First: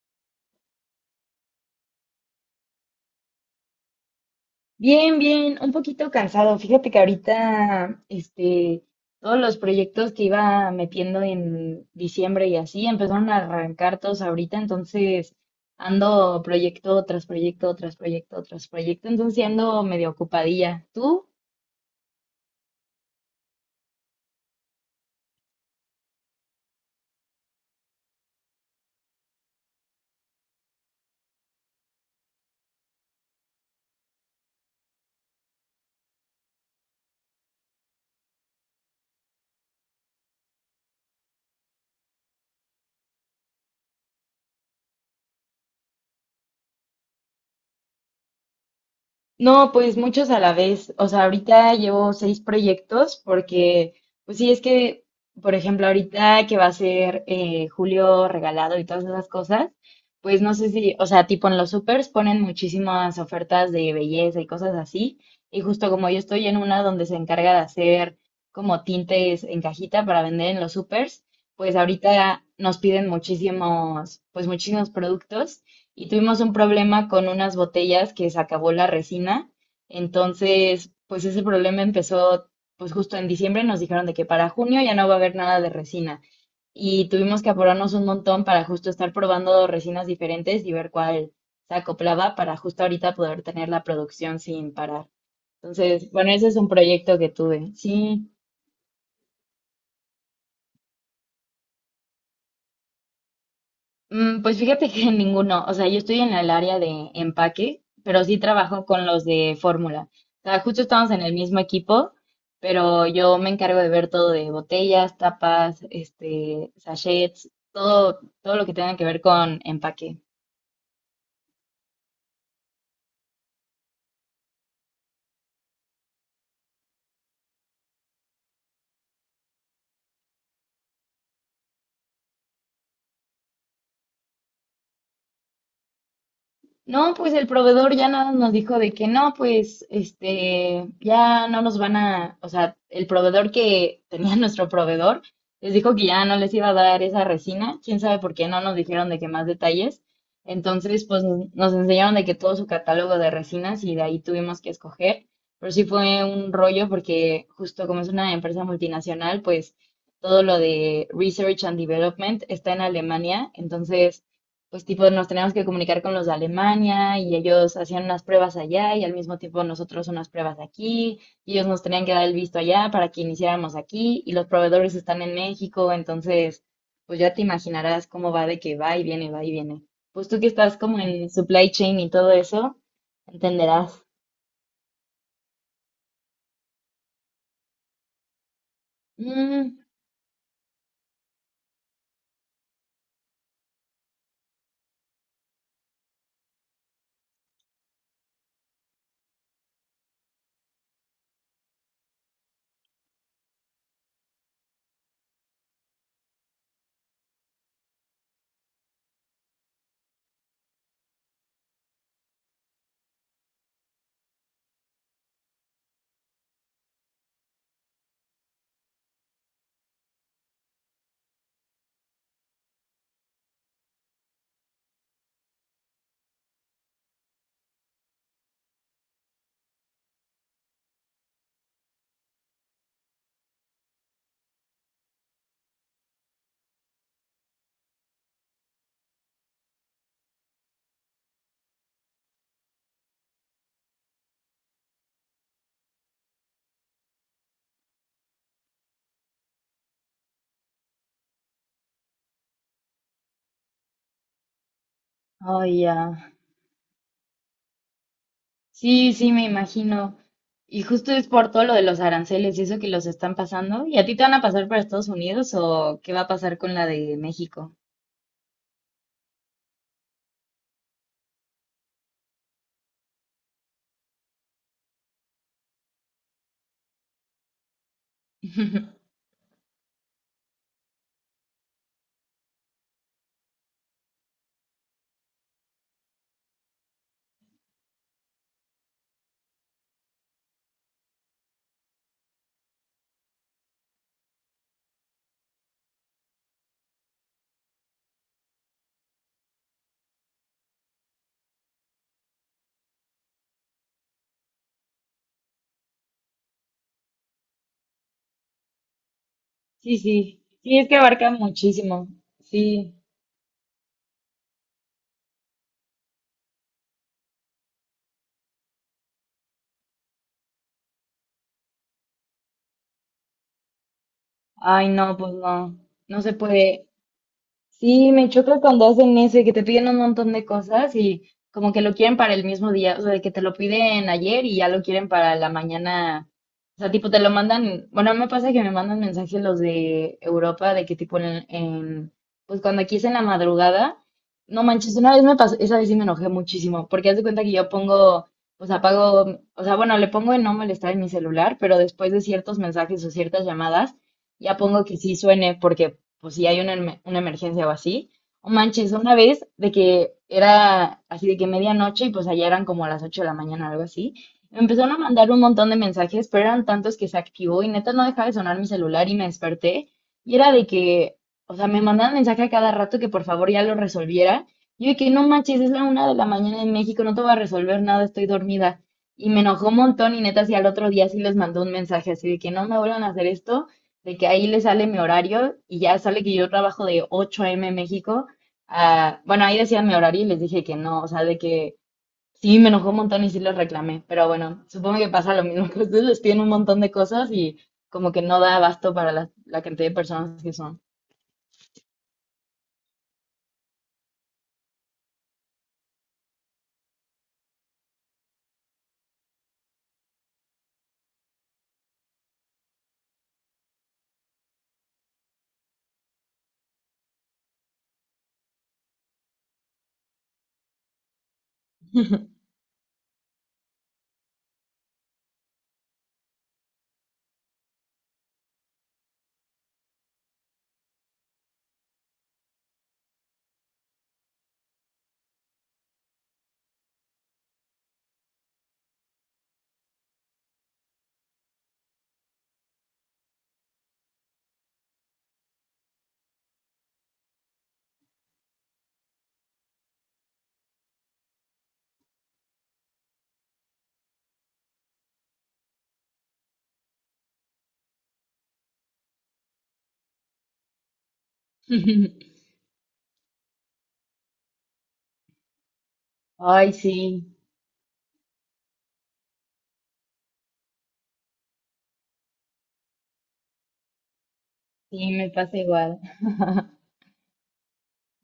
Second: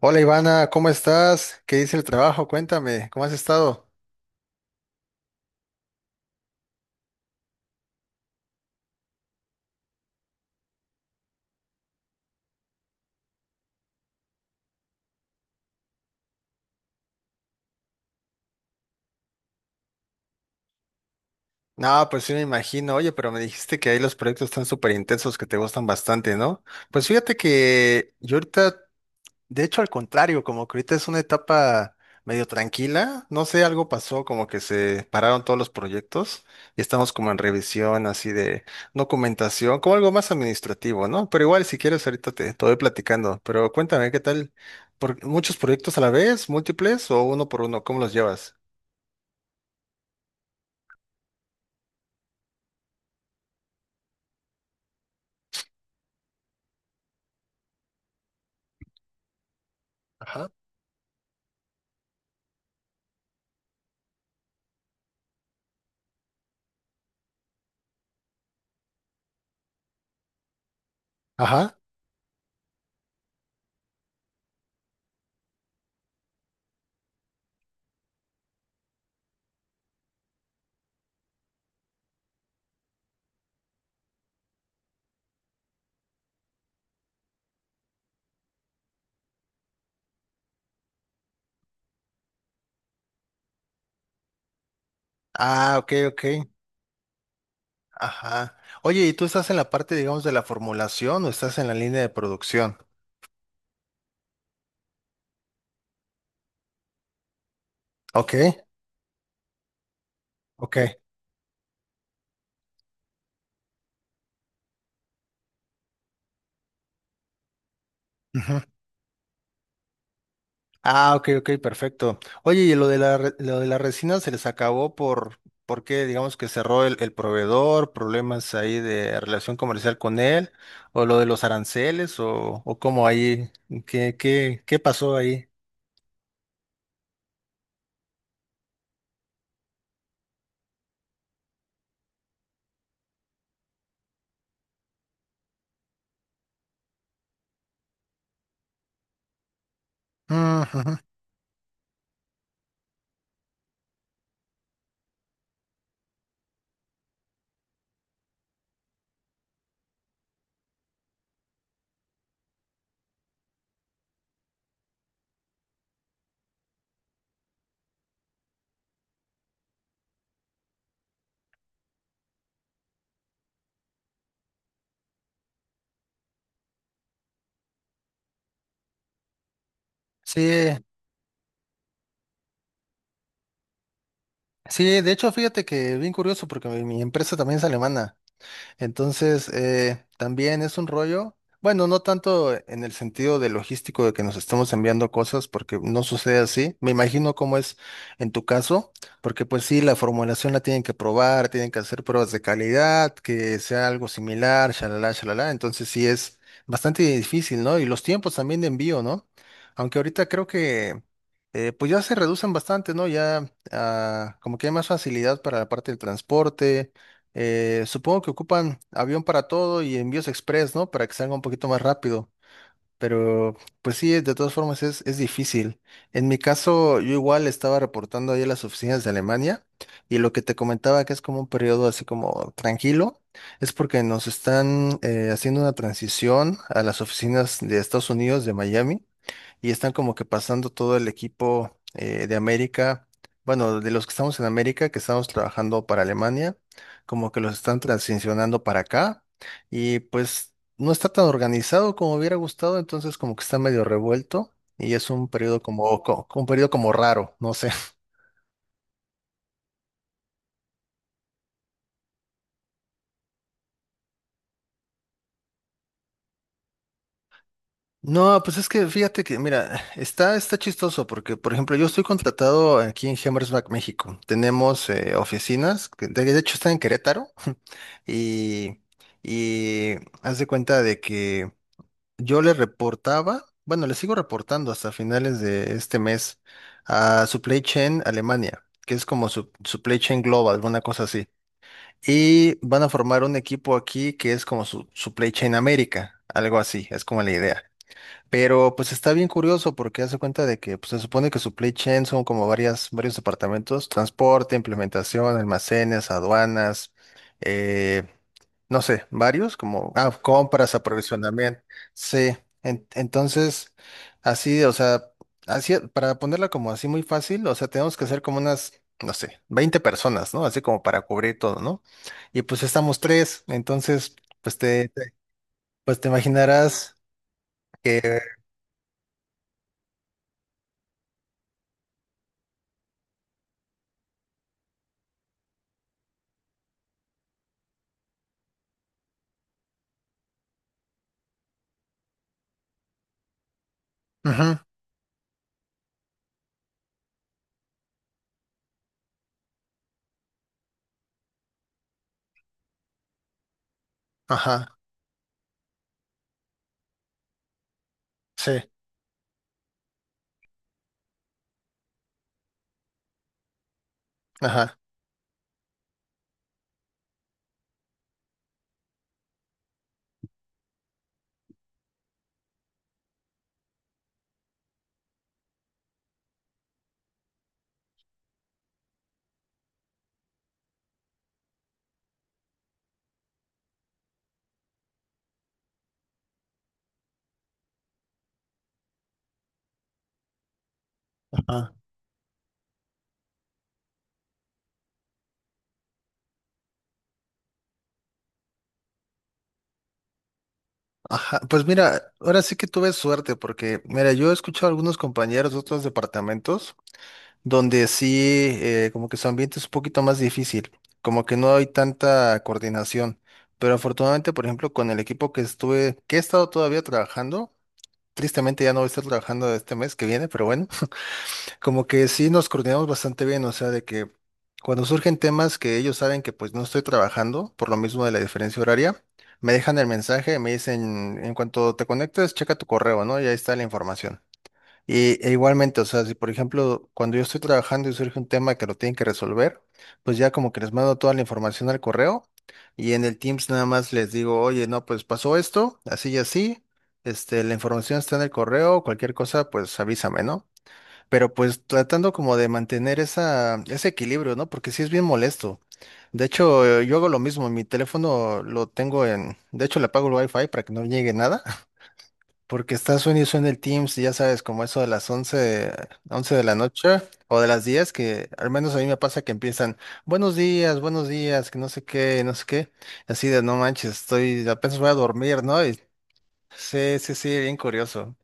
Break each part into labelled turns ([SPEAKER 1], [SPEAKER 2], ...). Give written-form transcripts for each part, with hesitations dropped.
[SPEAKER 1] Hola Ivana, ¿cómo estás? ¿Qué dice el trabajo? Cuéntame, ¿cómo has estado?
[SPEAKER 2] Bien, bien, un poquito cansado. Fíjate que ahorita, todos los proyectos que iba metiendo en diciembre y así empezaron a arrancar todos ahorita, entonces ando proyecto tras proyecto, tras proyecto, tras proyecto, entonces sí ando medio ocupadilla. ¿Tú?
[SPEAKER 1] No, pues sí me imagino. Oye, pero me dijiste. De hecho, al contrario, como que ahorita es una etapa medio tranquila, no sé, algo pasó, como que se pararon todos los proyectos y estamos como en revisión así de documentación, como algo más administrativo, ¿no? Pero igual, si quieres, ahorita te voy platicando, pero cuéntame, ¿qué tal? ¿Por muchos proyectos a la vez, múltiples o uno por uno? ¿Cómo los llevas?
[SPEAKER 2] No, pues muchos a la vez. O sea, ahorita llevo seis proyectos porque, pues sí, es que, por ejemplo, ahorita que va a ser julio regalado y todas esas cosas, pues
[SPEAKER 1] Ajá.
[SPEAKER 2] no sé si, o sea, tipo en los supers ponen muchísimas ofertas de belleza y cosas así. Y justo como yo estoy en una donde se encarga de hacer como tintes en cajita para vender en los supers, pues
[SPEAKER 1] Ajá.
[SPEAKER 2] ahorita nos piden muchísimos, pues muchísimos productos y tuvimos un problema con unas botellas que se acabó la resina. Entonces, pues ese problema empezó pues justo en diciembre, nos dijeron de que para junio ya no va a haber nada de resina. Y tuvimos que apurarnos un montón para justo estar probando resinas diferentes y ver cuál se acoplaba para justo ahorita poder tener la producción sin parar.
[SPEAKER 1] Ah, ok,
[SPEAKER 2] Entonces,
[SPEAKER 1] ok.
[SPEAKER 2] bueno, ese es un proyecto que tuve. Sí.
[SPEAKER 1] Ajá. Oye, ¿y tú estás en la parte, digamos, de la formulación o estás en la línea de producción?
[SPEAKER 2] Pues fíjate que ninguno, o sea, yo estoy en el área de empaque, pero
[SPEAKER 1] Ok,
[SPEAKER 2] sí trabajo con los de fórmula. O sea,
[SPEAKER 1] ok.
[SPEAKER 2] justo estamos en el mismo equipo, pero yo me encargo de ver todo de botellas, tapas, sachets, todo, todo lo que tenga que ver con empaque.
[SPEAKER 1] Ah, ok, ok, perfecto. Oye, y lo de la, re- lo de la resina se les acabó ¿por qué? Digamos que cerró el proveedor, problemas ahí de relación comercial con él, o lo de los aranceles, o cómo ahí, ¿qué pasó ahí?
[SPEAKER 2] No, pues el proveedor ya nada nos dijo de que no, ya no nos van a, o sea, el proveedor que tenía nuestro proveedor les dijo que ya no les iba a dar esa resina, quién sabe por qué no nos dijeron de qué más detalles.
[SPEAKER 1] Mm, ujú.
[SPEAKER 2] Entonces, pues nos enseñaron de que todo su catálogo de resinas y de ahí tuvimos que escoger, pero sí fue un rollo porque justo como es una empresa multinacional, pues todo lo de research and development está en Alemania, entonces pues tipo nos teníamos que comunicar con los de Alemania y ellos hacían unas pruebas allá y al mismo tiempo nosotros unas pruebas aquí y ellos nos tenían que dar el visto allá para que iniciáramos aquí y los proveedores están en México, entonces pues ya te imaginarás cómo va de que va y viene, va y viene. Pues tú que
[SPEAKER 1] Sí,
[SPEAKER 2] estás como en supply chain y todo eso, entenderás.
[SPEAKER 1] sí, de hecho, fíjate que bien curioso porque mi empresa también es alemana. Entonces,
[SPEAKER 2] Mm,
[SPEAKER 1] también es un rollo. Bueno, no tanto en el sentido de logístico de que nos estamos enviando cosas, porque no sucede así. Me imagino cómo es en tu caso, porque pues sí, la formulación la tienen que probar, tienen que hacer pruebas de calidad, que sea algo similar, shalala, shalala. Entonces sí es bastante difícil, ¿no? Y los tiempos también de envío, ¿no? Aunque ahorita creo que pues ya se reducen bastante, ¿no? Ya como que hay más facilidad para la parte del transporte, supongo que ocupan avión para todo y envíos express, ¿no? Para que salga un poquito más rápido. Pero pues sí, de todas formas es difícil. En mi caso, yo igual estaba reportando ahí a las oficinas de Alemania y lo que te comentaba que es como un periodo así como tranquilo, es porque nos están haciendo una transición a las oficinas de Estados Unidos, de Miami, y están como que pasando todo el equipo, de América, bueno, de los que estamos en América, que estamos trabajando para Alemania, como que los están transicionando para acá y pues no está tan organizado como hubiera gustado, entonces como que está medio revuelto y es un periodo
[SPEAKER 2] oh,
[SPEAKER 1] como,
[SPEAKER 2] ya.
[SPEAKER 1] co- un periodo como raro, no sé.
[SPEAKER 2] Sí, sí, me imagino. Y justo es por todo lo de los aranceles y eso que los están pasando. ¿Y a ti te van a pasar para Estados Unidos o qué va a pasar con la de México?
[SPEAKER 1] No, pues es que fíjate que, mira, está chistoso porque, por ejemplo, yo estoy contratado aquí en Hammersback, México. Tenemos oficinas, que de hecho está en Querétaro, y, y haz de cuenta de que yo le reportaba, bueno, le sigo reportando hasta finales de este mes a Supply Chain Alemania, que es como su, Supply Chain Global, una cosa así. Y van a formar un equipo aquí que es como su Supply Chain América, algo así, es como la idea. Pero pues está bien curioso porque hace cuenta de que pues, se supone que supply chain son como varias, varios departamentos, transporte, implementación, almacenes, aduanas, eh, no sé, varios, como
[SPEAKER 2] Sí, sí,
[SPEAKER 1] compras,
[SPEAKER 2] sí, es que abarca
[SPEAKER 1] aprovisionamiento.
[SPEAKER 2] muchísimo.
[SPEAKER 1] Sí, en-
[SPEAKER 2] Sí,
[SPEAKER 1] entonces, así, o sea, así, para ponerla como así muy fácil, o sea, tenemos que ser como unas, no sé, 20 personas, ¿no? Así como para cubrir todo, ¿no? Y pues estamos tres, entonces, pues te,
[SPEAKER 2] ay,
[SPEAKER 1] te-
[SPEAKER 2] no, pues no,
[SPEAKER 1] pues te
[SPEAKER 2] no se puede.
[SPEAKER 1] imaginarás que...
[SPEAKER 2] Sí, me choca cuando hacen eso y que te piden un montón de cosas y como que lo quieren para el mismo día, o sea, de que te lo piden ayer y ya lo quieren para la mañana. O sea, tipo, te lo mandan, bueno, me pasa que me mandan mensajes los de Europa de que tipo pues cuando aquí es en la madrugada,
[SPEAKER 1] Ujú,
[SPEAKER 2] no manches, una vez me pasó, esa vez sí me enojé muchísimo, porque haz de cuenta que yo pongo, pues apago, o sea, bueno, le pongo en no molestar en mi celular, pero después de ciertos mensajes o ciertas llamadas, ya
[SPEAKER 1] ajá.
[SPEAKER 2] pongo que sí suene, porque pues si hay una, una emergencia o así. O
[SPEAKER 1] Sí,
[SPEAKER 2] manches, una vez de que era así de que medianoche y pues allá eran como las 8 de la mañana o algo así. Me
[SPEAKER 1] ajá,
[SPEAKER 2] empezaron a mandar un montón de mensajes, pero eran tantos que se activó y neta no dejaba de sonar mi celular y me desperté. Y era de que, o sea, me mandaban mensaje a cada rato que por favor ya lo resolviera. Yo de que no manches, es la 1 de la mañana en México, no te voy a resolver nada, estoy dormida. Y me enojó un montón y neta, si al otro día sí les mandó un mensaje así de que no me vuelvan a hacer esto de que ahí le sale mi horario y ya sale que yo trabajo de 8 a.m. México bueno, ahí decía mi horario y les dije que no, o sea, de
[SPEAKER 1] ajá,
[SPEAKER 2] que sí me enojó un montón y sí les reclamé, pero bueno, supongo que pasa lo mismo, que ustedes les piden un montón de cosas y como que no da abasto para la, la cantidad de personas que son.
[SPEAKER 1] ajá. Pues mira, ahora sí que tuve suerte porque, mira, yo he escuchado a algunos compañeros de otros departamentos donde sí, como que su ambiente es un poquito más difícil, como que no hay tanta coordinación. Pero afortunadamente, por ejemplo, con el equipo que estuve, que he estado todavía trabajando, tristemente ya no voy a estar trabajando este mes que viene, pero bueno, como que sí nos coordinamos bastante bien, o sea, de que cuando surgen temas que ellos saben que pues no estoy trabajando, por lo mismo de la diferencia horaria, me dejan el mensaje, me dicen, en cuanto te conectes, checa tu correo, ¿no? Y ahí está la información. Y e igualmente, o sea, si por ejemplo, cuando yo estoy trabajando y surge un tema que lo tienen que resolver, pues ya como que les mando toda la información al correo y en el Teams nada más les digo, oye, no, pues pasó esto, así y así, este, la información está en el correo, cualquier cosa, pues avísame, ¿no? Pero pues tratando como de mantener esa, ese equilibrio, ¿no? Porque sí es bien molesto. De hecho, yo hago lo mismo, mi teléfono lo tengo en, de hecho le apago el wifi para que no llegue nada, porque está suena y suena el Teams, y ya sabes, como eso de las 11 de la
[SPEAKER 2] Ay, sí,
[SPEAKER 1] noche o de las 10 que al menos a mí me pasa que empiezan, buenos días, que no sé qué, no sé qué, así de no manches, estoy, apenas voy a
[SPEAKER 2] sí, me
[SPEAKER 1] dormir,
[SPEAKER 2] pasa
[SPEAKER 1] ¿no? Y
[SPEAKER 2] igual,
[SPEAKER 1] sí, sí, sí, bien curioso.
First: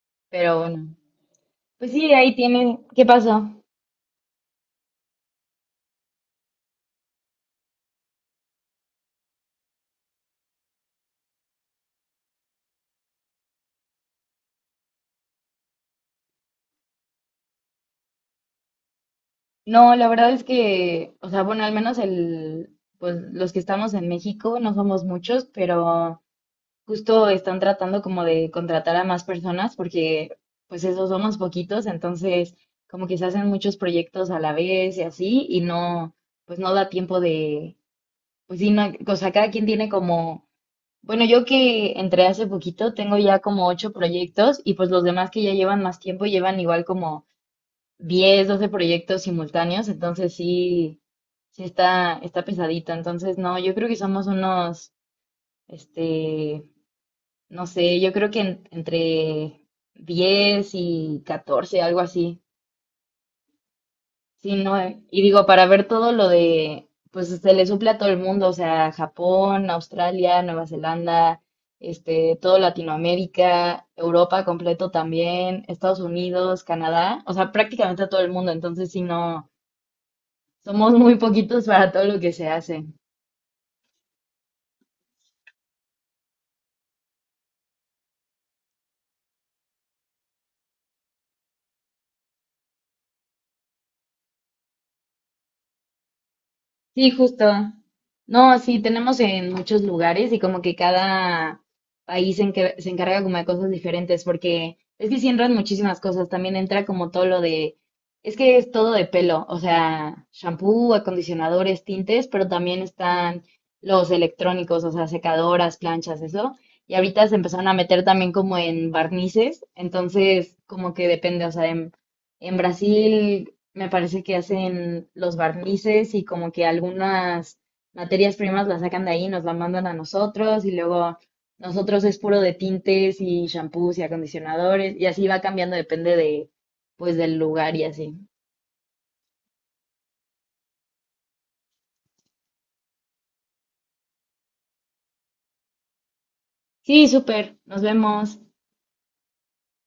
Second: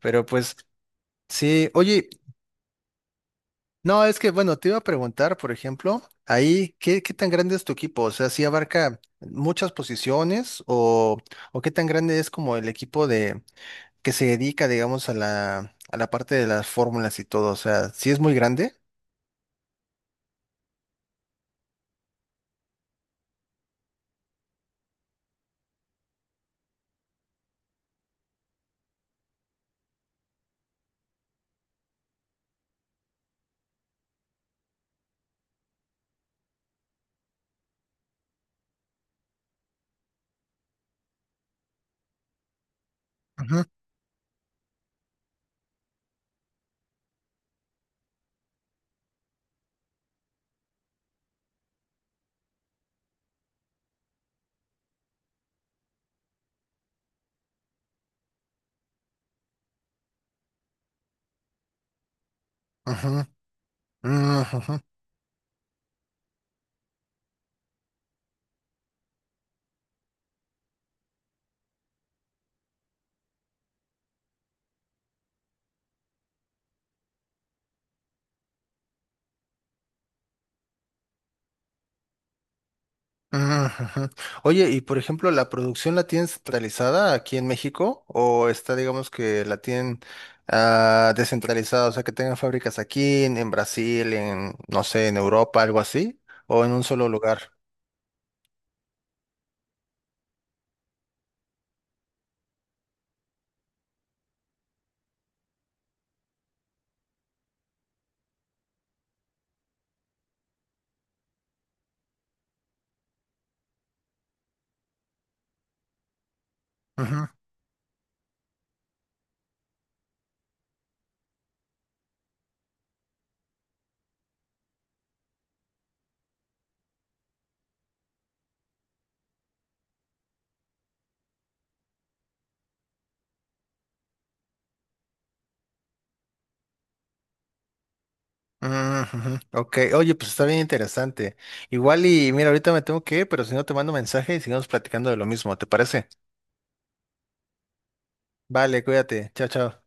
[SPEAKER 1] Pero pues
[SPEAKER 2] pero bueno,
[SPEAKER 1] sí,
[SPEAKER 2] pues
[SPEAKER 1] oye,
[SPEAKER 2] sí, ahí tiene, ¿qué pasó?
[SPEAKER 1] no, es que, bueno, te iba a preguntar, por ejemplo, ahí, ¿qué tan grande es tu equipo? O sea, ¿si abarca muchas posiciones o qué tan grande es como el equipo de que se dedica, digamos, a la parte de las fórmulas y todo? O sea, ¿si es muy grande?
[SPEAKER 2] No, la verdad es que, o sea, bueno, al menos el, pues los que estamos en México no somos muchos, pero... Justo están tratando como de contratar a más personas porque pues esos somos poquitos, entonces como que se hacen muchos proyectos a la vez y así y no, pues no da tiempo de, pues sí, no, o sea, cada quien tiene como, bueno, yo que entré hace poquito tengo ya como
[SPEAKER 1] Ajá,
[SPEAKER 2] ocho proyectos y pues los demás que ya llevan más tiempo llevan igual como 10 12 proyectos simultáneos, entonces sí, sí está, está pesadito, entonces no, yo creo que somos unos, este no sé, yo creo que entre 10 y 14 algo así. Sí, no,
[SPEAKER 1] ajá,
[SPEAKER 2] y digo, para ver todo lo de, pues se le suple a todo el mundo, o sea, Japón, Australia, Nueva Zelanda, todo Latinoamérica, Europa completo también, Estados Unidos, Canadá, o sea, prácticamente a todo el mundo, entonces sí, no, somos muy poquitos para todo lo que se hace.
[SPEAKER 1] ujú. Oye, y por ejemplo, ¿la producción la tienen centralizada aquí en México o está, digamos, que la tienen descentralizada, o sea, que tengan fábricas aquí, en Brasil, en, no sé, en Europa, algo así, o en un solo
[SPEAKER 2] Sí, justo.
[SPEAKER 1] lugar?
[SPEAKER 2] No, sí, tenemos en muchos lugares y como que cada país se encarga como de cosas diferentes, porque es que sí entran muchísimas cosas, también entra como todo lo de, es que es todo de pelo, o sea, shampoo, acondicionadores, tintes, pero también están los electrónicos, o sea, secadoras, planchas, eso. Y ahorita
[SPEAKER 1] Ujú,
[SPEAKER 2] se empezaron a meter también como en barnices, entonces como que depende, o sea, en Brasil me parece que hacen los barnices y como que algunas materias primas las sacan de ahí, nos las mandan a nosotros y luego nosotros es puro de tintes y shampoos y acondicionadores y así va cambiando, depende de pues del lugar y así.
[SPEAKER 1] ujú, ujú. Ok, oye, pues está bien interesante. Igual y mira, ahorita me tengo que ir, pero si no te mando mensaje y sigamos platicando de lo mismo, ¿te parece?
[SPEAKER 2] Sí, súper, nos vemos.
[SPEAKER 1] Vale, cuídate, chao, chao.